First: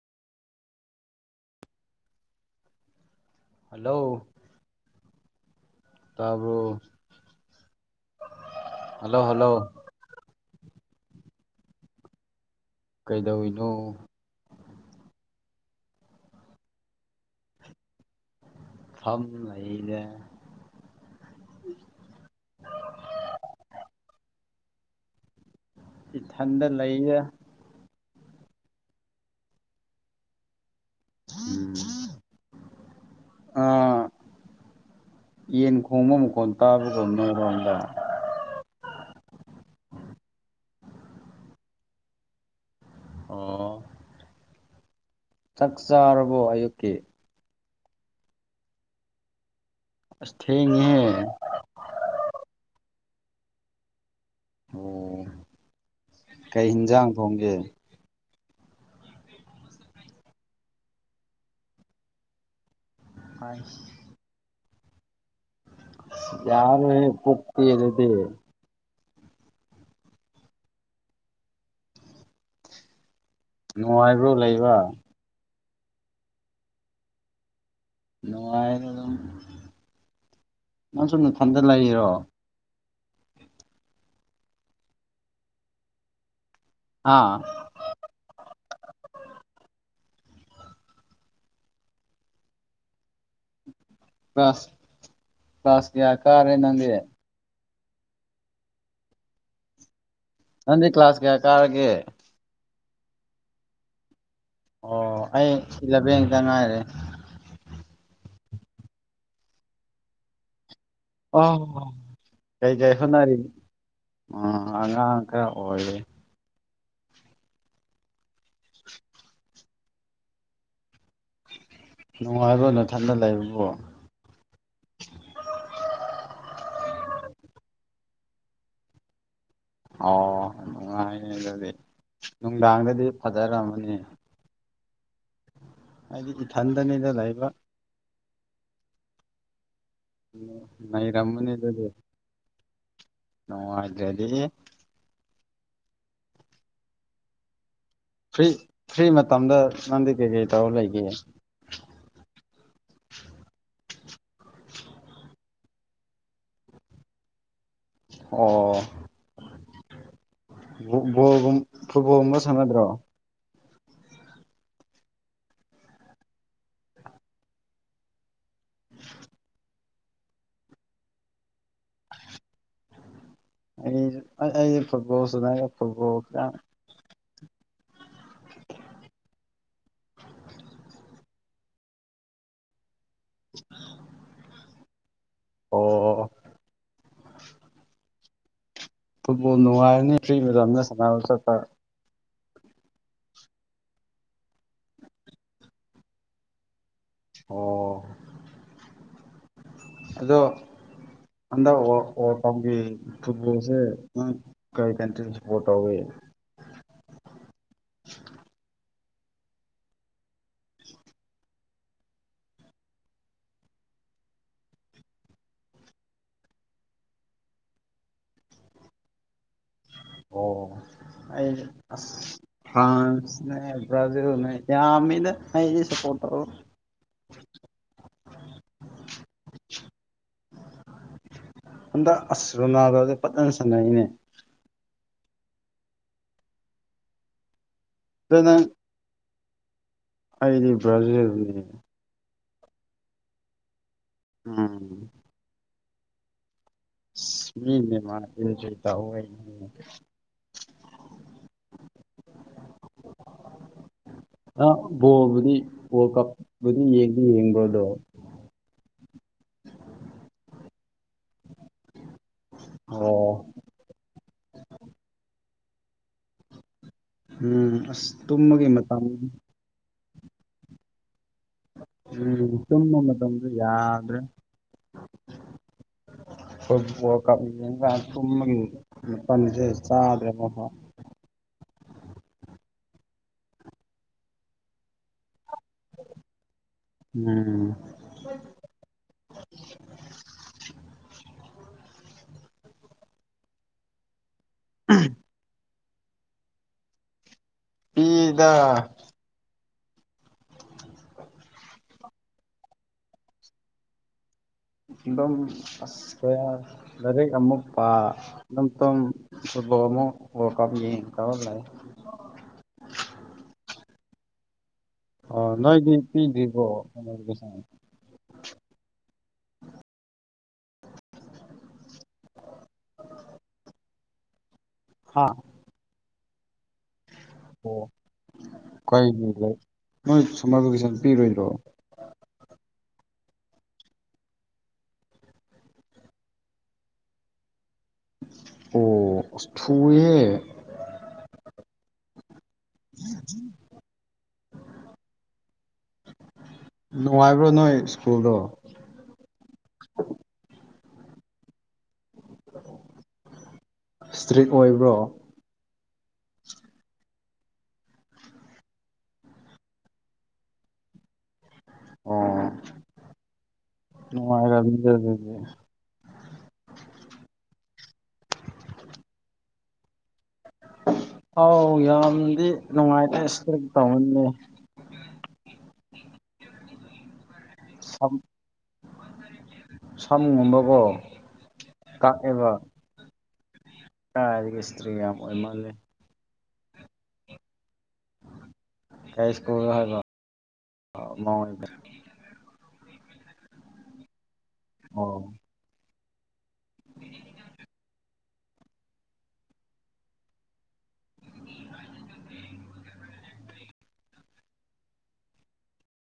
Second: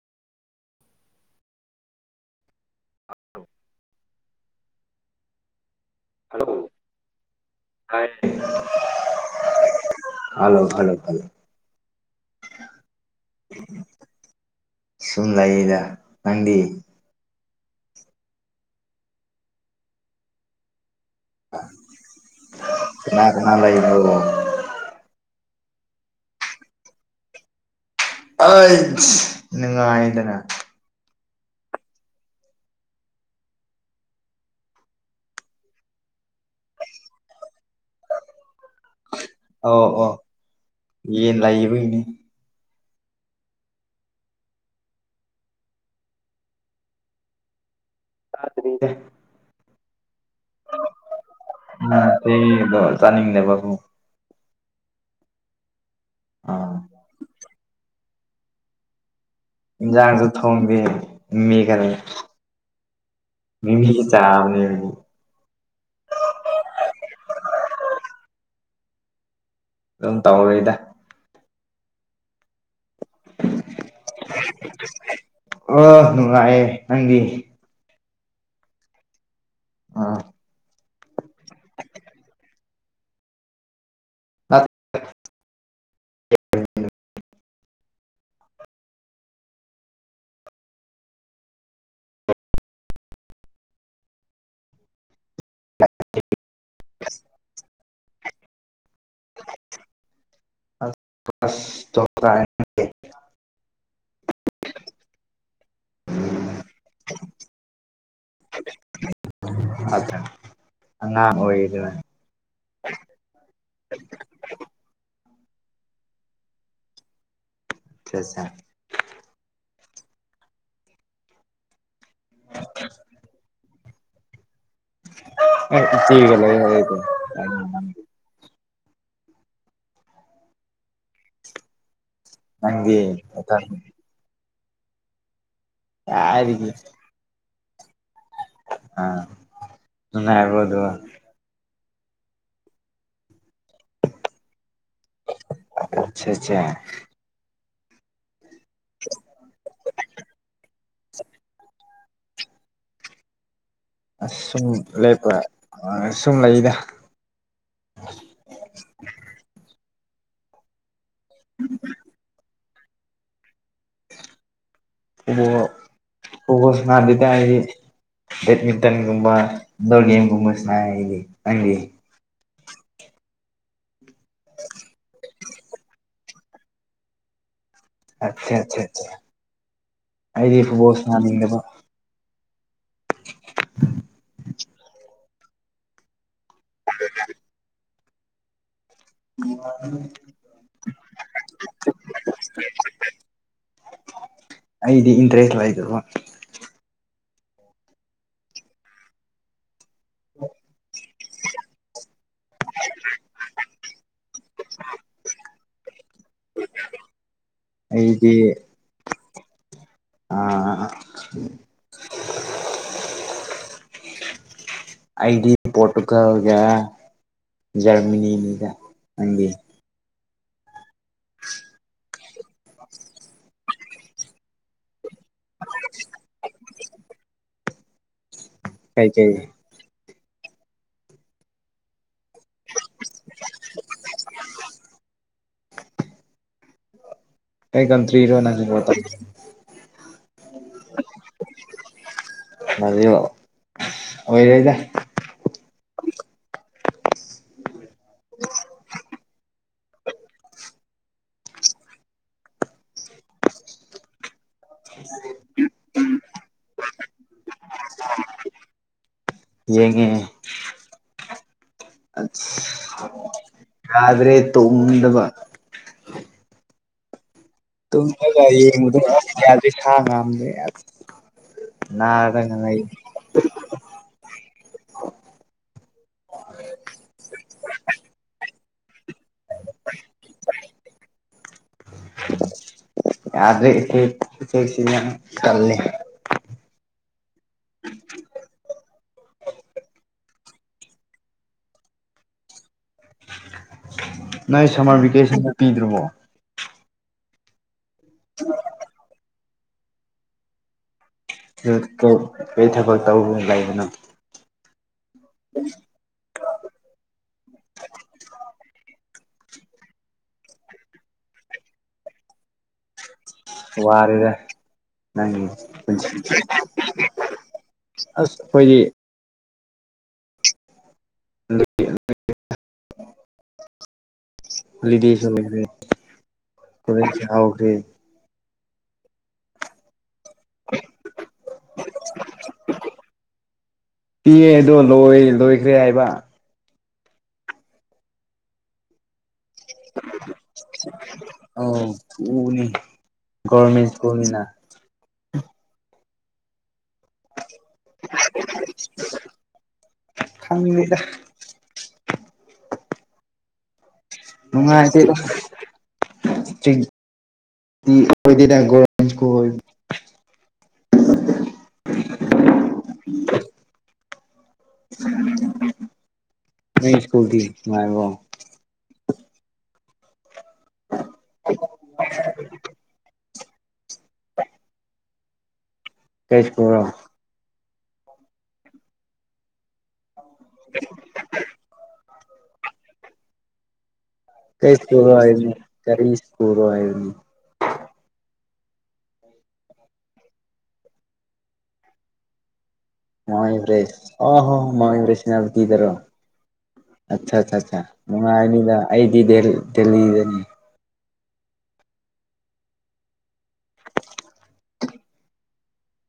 hello ꯇꯔꯕ hello ꯇꯥꯏ hello hello hello ꯐꯂꯣ ꯐꯂꯣ ꯀꯩꯗꯧꯅꯣ ꯗ ꯅꯗꯤ ꯊꯝ ꯂꯩꯔ ꯀꯅꯥ ꯀꯅꯥ ꯂꯩꯕ꯭ꯔꯣ ꯏꯊꯟꯗ ꯂꯩꯌꯦꯦ ꯑ ꯅꯤꯡꯉꯥꯏꯗꯅ ꯑ ꯌꯦ ꯀꯨꯝꯃꯝ ꯀ ꯇꯥꯕꯗꯣ ꯅꯔꯣꯪꯂ ꯑ ꯑꯣ ꯌꯦꯟ ꯂꯥꯛꯌꯦꯕ ꯏꯅꯦ ꯑꯣ ꯆꯥꯛ ꯆꯥꯔꯕꯣ ꯑꯌꯨꯛꯀꯤ ꯆꯗꯔꯤꯅꯦ ꯑꯁ ꯊꯦꯡꯉꯦꯍꯦ ꯎꯝ ꯆꯥꯅꯤꯡꯗꯦ ꯕꯕꯨ ꯑꯣ ꯀꯩ ꯑꯥ ꯍꯤꯟꯖꯥꯡ ꯊꯣꯡꯒꯦ ꯖꯥꯡꯁꯨ ꯊꯣꯡꯗꯦ ꯃꯦꯒꯂ ꯃꯤꯃꯤꯒꯤ ꯆꯅꯤ ꯌꯥꯅ ꯄꯨꯣꯛꯛꯇꯤꯂꯗꯤ ꯑꯗꯨꯝ ꯇꯧꯔꯔꯤꯗ ꯅꯨꯡꯉꯥꯏꯔꯤꯕ꯭ꯔꯣ ꯂꯩꯕ ꯑꯣ ꯅꯨꯡꯉꯑꯦ ꯅꯪꯒꯤ ꯅꯨꯡꯉꯥꯏꯔ ꯑꯗꯨ ꯑꯥ ꯅꯪꯁꯨꯨꯝ ꯊꯟꯗ ꯂꯩꯔꯤꯔꯣ ꯑ ꯎ ꯑꯥ ꯀ꯭ꯂꯥꯁ ꯀ꯭ꯂꯥꯁ ꯀꯌꯥ ꯀꯥꯔꯦ ꯅꯪꯗꯤꯦ ꯑ ꯅꯪꯗꯤ ꯀ꯭ꯂꯥꯁ ꯀꯌꯥ ꯀꯥꯔꯒꯦ ꯀꯥꯏ [unintelligible] ꯑꯣ ꯑꯩ ꯂꯕꯦꯡꯗ ꯉꯥꯏꯔꯦ ꯐꯜꯇ꯭ꯔ ꯑꯣ ꯀꯩ ꯀꯥꯏꯈꯣꯅꯔ ꯎ ꯑꯉ ꯀ ꯑꯣꯏꯦ ꯔꯖ ꯅꯨꯡꯉꯥꯏꯕ ꯅ ꯊꯅ ꯂꯩꯕꯕꯣ ꯊꯒ ꯂ ꯑꯣ ꯅꯨꯡꯉꯥꯏꯌꯦ ꯑꯗꯨꯗꯤ ꯅꯪꯗꯤ ꯅꯨꯡꯗꯥꯡꯗꯗꯤ ꯅꯊꯟ ꯐꯖꯔꯝꯃꯅꯤ ꯍꯥꯏꯗꯤ ꯀꯥꯏꯗꯒꯤ ꯏꯊꯟꯗꯅꯤꯗ ꯂꯩꯕ ꯑꯥ ꯅꯨꯡꯉꯥꯏꯕ꯭ꯔꯣ ꯎ ꯑꯗꯨꯒ ꯅꯔꯝꯃꯅꯤꯗꯗꯤ ꯅꯅꯨꯡ ꯍꯥꯏꯗ꯭ꯔꯦꯗꯤ ꯑꯆꯥ ꯑꯆꯥ ꯐ꯭ꯔꯤ ꯐ꯭ꯔꯤ ꯃꯇꯝꯗ ꯅꯪꯗꯤ ꯀꯩ ꯀꯩ ꯇꯧꯔ ꯂꯩꯒꯦ ꯑꯦ ꯑꯁ ꯁꯨꯝ ꯂꯦꯞꯄ ꯁꯨꯝ ꯂꯩꯗ ꯑꯣ ꯠꯕꯣꯜꯒꯨꯝ ꯐꯨꯠꯕꯣꯜꯒꯨꯝꯕ ꯁꯥꯟꯅꯗ꯭ꯔꯣ ꯑꯣꯕ ꯑꯣ ꯉꯗꯗꯤ ꯗꯦꯠꯃꯤꯇꯟꯒꯨꯝꯕ ꯏꯟꯗꯣꯔ ꯦꯝ ꯀꯨꯝꯕꯁꯅꯗꯤꯗꯤ ꯑꯩ ꯐꯨꯠꯕꯣꯜ ꯁꯗꯥꯏ ꯐꯨꯠꯕꯣꯜꯅ ꯑꯆꯥꯦ ꯑꯆꯥ ꯑꯩꯗꯤ ꯐꯕꯣꯁꯅꯥꯅꯤꯡꯒꯗꯣ ꯑ ꯑꯣ ꯐꯨꯠꯕꯣꯜ ꯅꯨꯡꯉꯥꯏꯔꯅꯤ ꯐ꯭ꯔꯤ ꯃꯦꯗꯥꯝꯅ ꯁꯥꯟꯅꯕ ꯆꯠꯄ ꯑꯩꯗꯤ ꯏꯟꯇꯔꯦꯁ ꯑꯣꯏꯗꯕ ꯑꯣ ꯑꯗꯣ ꯑꯗ ꯇꯕꯤ ꯐꯨꯠꯣꯜꯁꯦ ꯀꯔꯤ ꯀꯟꯇꯔꯤ ꯁꯄꯣꯔꯠꯧꯋꯦ ꯑꯩꯗꯤ ꯑꯥ ꯑꯗꯤ ꯄꯇꯀꯑꯒ ꯖꯔꯃꯅꯤꯗ ꯑꯪꯗꯤ ꯑꯣ ꯑꯩ ꯑ ꯐ꯭ꯔꯥꯟꯁꯅꯦ ꯭ꯔꯥꯖꯤꯜꯅꯦ ꯌꯥꯃꯤ ꯅ ꯅ ꯁꯄꯣꯠꯇꯣ ꯀꯥꯏ ꯀꯪꯒ ꯑꯟꯗ ꯑꯁꯔꯨꯅꯥꯗꯗ ꯄꯠꯅ ꯁꯥꯟꯅꯩꯅꯦ ꯑꯩ ꯑꯗꯣ ꯀꯟꯇ꯭ꯔꯤꯔꯣꯅ ꯅꯪ ꯑꯩꯗꯤ ꯕ꯭ꯔꯖꯤ ꯑꯣꯏꯔꯦꯗ ꯎꯝ ꯃꯤꯅꯦ ꯃꯥ ꯆꯣꯏ ꯇ ꯍ [unintelligible] ꯑ ꯕꯣꯕꯨꯗꯤ ꯣ ꯀꯞꯕꯨꯗꯤ ꯌꯦꯡꯗꯤ ꯌꯦꯡꯕꯗꯣ ꯌꯦꯡꯉꯦ ꯑꯁ ꯑꯣ ꯌꯥꯗ꯭ꯔꯦ ꯇꯣꯝꯕꯕ ꯎꯝ ꯗ ꯑꯁ ꯇꯨꯝꯕꯒꯤ ꯃꯇꯝ ꯊꯥꯡ ꯉ ꯑꯃ ꯂꯩ ꯎꯝ ꯇ ꯃ ꯇꯗꯦ ꯌꯥꯗ꯭ꯔꯦ [unintelligible] ꯣ ꯀ ꯇ ꯄꯅꯤ ꯆꯩꯦ ꯆꯗ꯭ꯔꯦ ꯃ [unintelligible] ꯌꯥꯗ꯭ꯔꯦꯦ ꯆꯂꯦ ꯎꯝ ꯅꯪ ꯁꯝꯃꯔ ꯚꯦꯀꯦꯁꯟꯗ ꯄꯤꯗ꯭ꯔꯕꯣ ꯏꯗ ꯀ ꯀꯩ ꯊꯕꯛ ꯇꯧꯕ ꯂꯩꯕꯅꯣ ꯝ ꯑꯁ ꯂꯥꯏꯔꯤꯛ ꯑꯃꯨꯛ ꯄꯇꯝ ꯃꯣ ꯀꯅꯤ ꯀ ꯋꯥꯔꯦꯗ ꯅꯪ ꯑꯣ ꯅꯣꯏꯗꯤ ꯄꯤꯗ꯭ꯔꯤꯕꯣ ꯁꯝꯃꯔ ꯚꯦꯀꯦꯁꯟ ꯑꯁ ꯑꯩꯈꯣꯏꯗꯤ ꯑꯗꯨ ꯍꯂꯤꯗꯤ ꯍꯥ ꯆꯂꯈ꯭ꯔꯦ ꯊ ꯆ ꯑꯣꯈ꯭ꯔꯦ ꯀ ꯅꯣꯏ ꯁꯝꯃꯔ ꯚꯦꯀꯦꯁꯟ ꯄꯤꯔꯣꯏꯗ꯭ꯔꯣ ꯄꯤꯑꯗꯣ ꯂꯣꯏ ꯂꯣꯏꯈ꯭ꯔꯦ ꯍꯥꯏꯕ ꯑꯣ ꯁꯨꯋꯦ ꯑꯧ ꯎꯅꯤ ꯔꯃꯦꯁ ꯀꯃꯤꯅꯥ ꯅꯨꯡꯉꯥꯏꯕ꯭ꯔꯣ ꯅꯣꯏ ꯁ꯭ꯀꯨꯜꯗꯣ [unintelligible] ꯏꯁꯇ꯭ꯔꯤꯛ ꯑꯣꯏꯕ꯭ꯔꯣ ꯉꯅꯨꯡꯉꯥꯏꯗꯤ ꯗꯤꯒꯖ ꯀꯣꯏ [inaudible] ꯑꯣ ꯅꯨꯡꯉꯥꯏꯔꯝꯅꯤꯗ ꯑꯗꯨꯗꯤ ꯃ ꯏꯁꯀꯨꯜ ꯊ ꯃꯕ ꯑꯥꯎ ꯌꯥꯝꯗꯤ ꯅꯨꯡꯉꯥꯏꯇ꯭ꯔꯦꯁ ꯀꯃꯅꯦ ꯀꯩꯁꯄꯔꯣ ꯑ ꯐꯝꯒꯨꯝꯕꯀꯣ ꯀꯛꯑꯦꯕ ꯀꯥꯏꯗꯒꯤ ꯀꯩ ꯏꯁꯇ꯭ꯔꯤꯛ ꯄꯨꯔꯣ ꯌꯥꯝ ꯍꯥꯏꯅꯤ ꯑꯣꯏꯃꯜꯂꯦ ꯀꯔꯤ ꯄ ꯄꯨꯔ ꯍꯥꯏꯅꯤ ꯀꯁꯀ ꯍꯥꯏꯕ ꯃꯉ ꯑꯣꯏꯗ ꯃꯕ꯭ꯔꯦꯁ ꯑꯣ ꯍꯣ ꯑꯣ ꯃꯕ꯭ꯔꯦꯁꯅꯕꯨꯗꯤꯤꯗꯔꯣ ꯑꯠꯆꯥ ꯑꯠ ꯑ ꯅꯨꯡꯉꯥꯏꯅꯤꯗ ꯑꯩꯗꯤ ꯗꯦꯜꯂꯤꯗꯅꯤ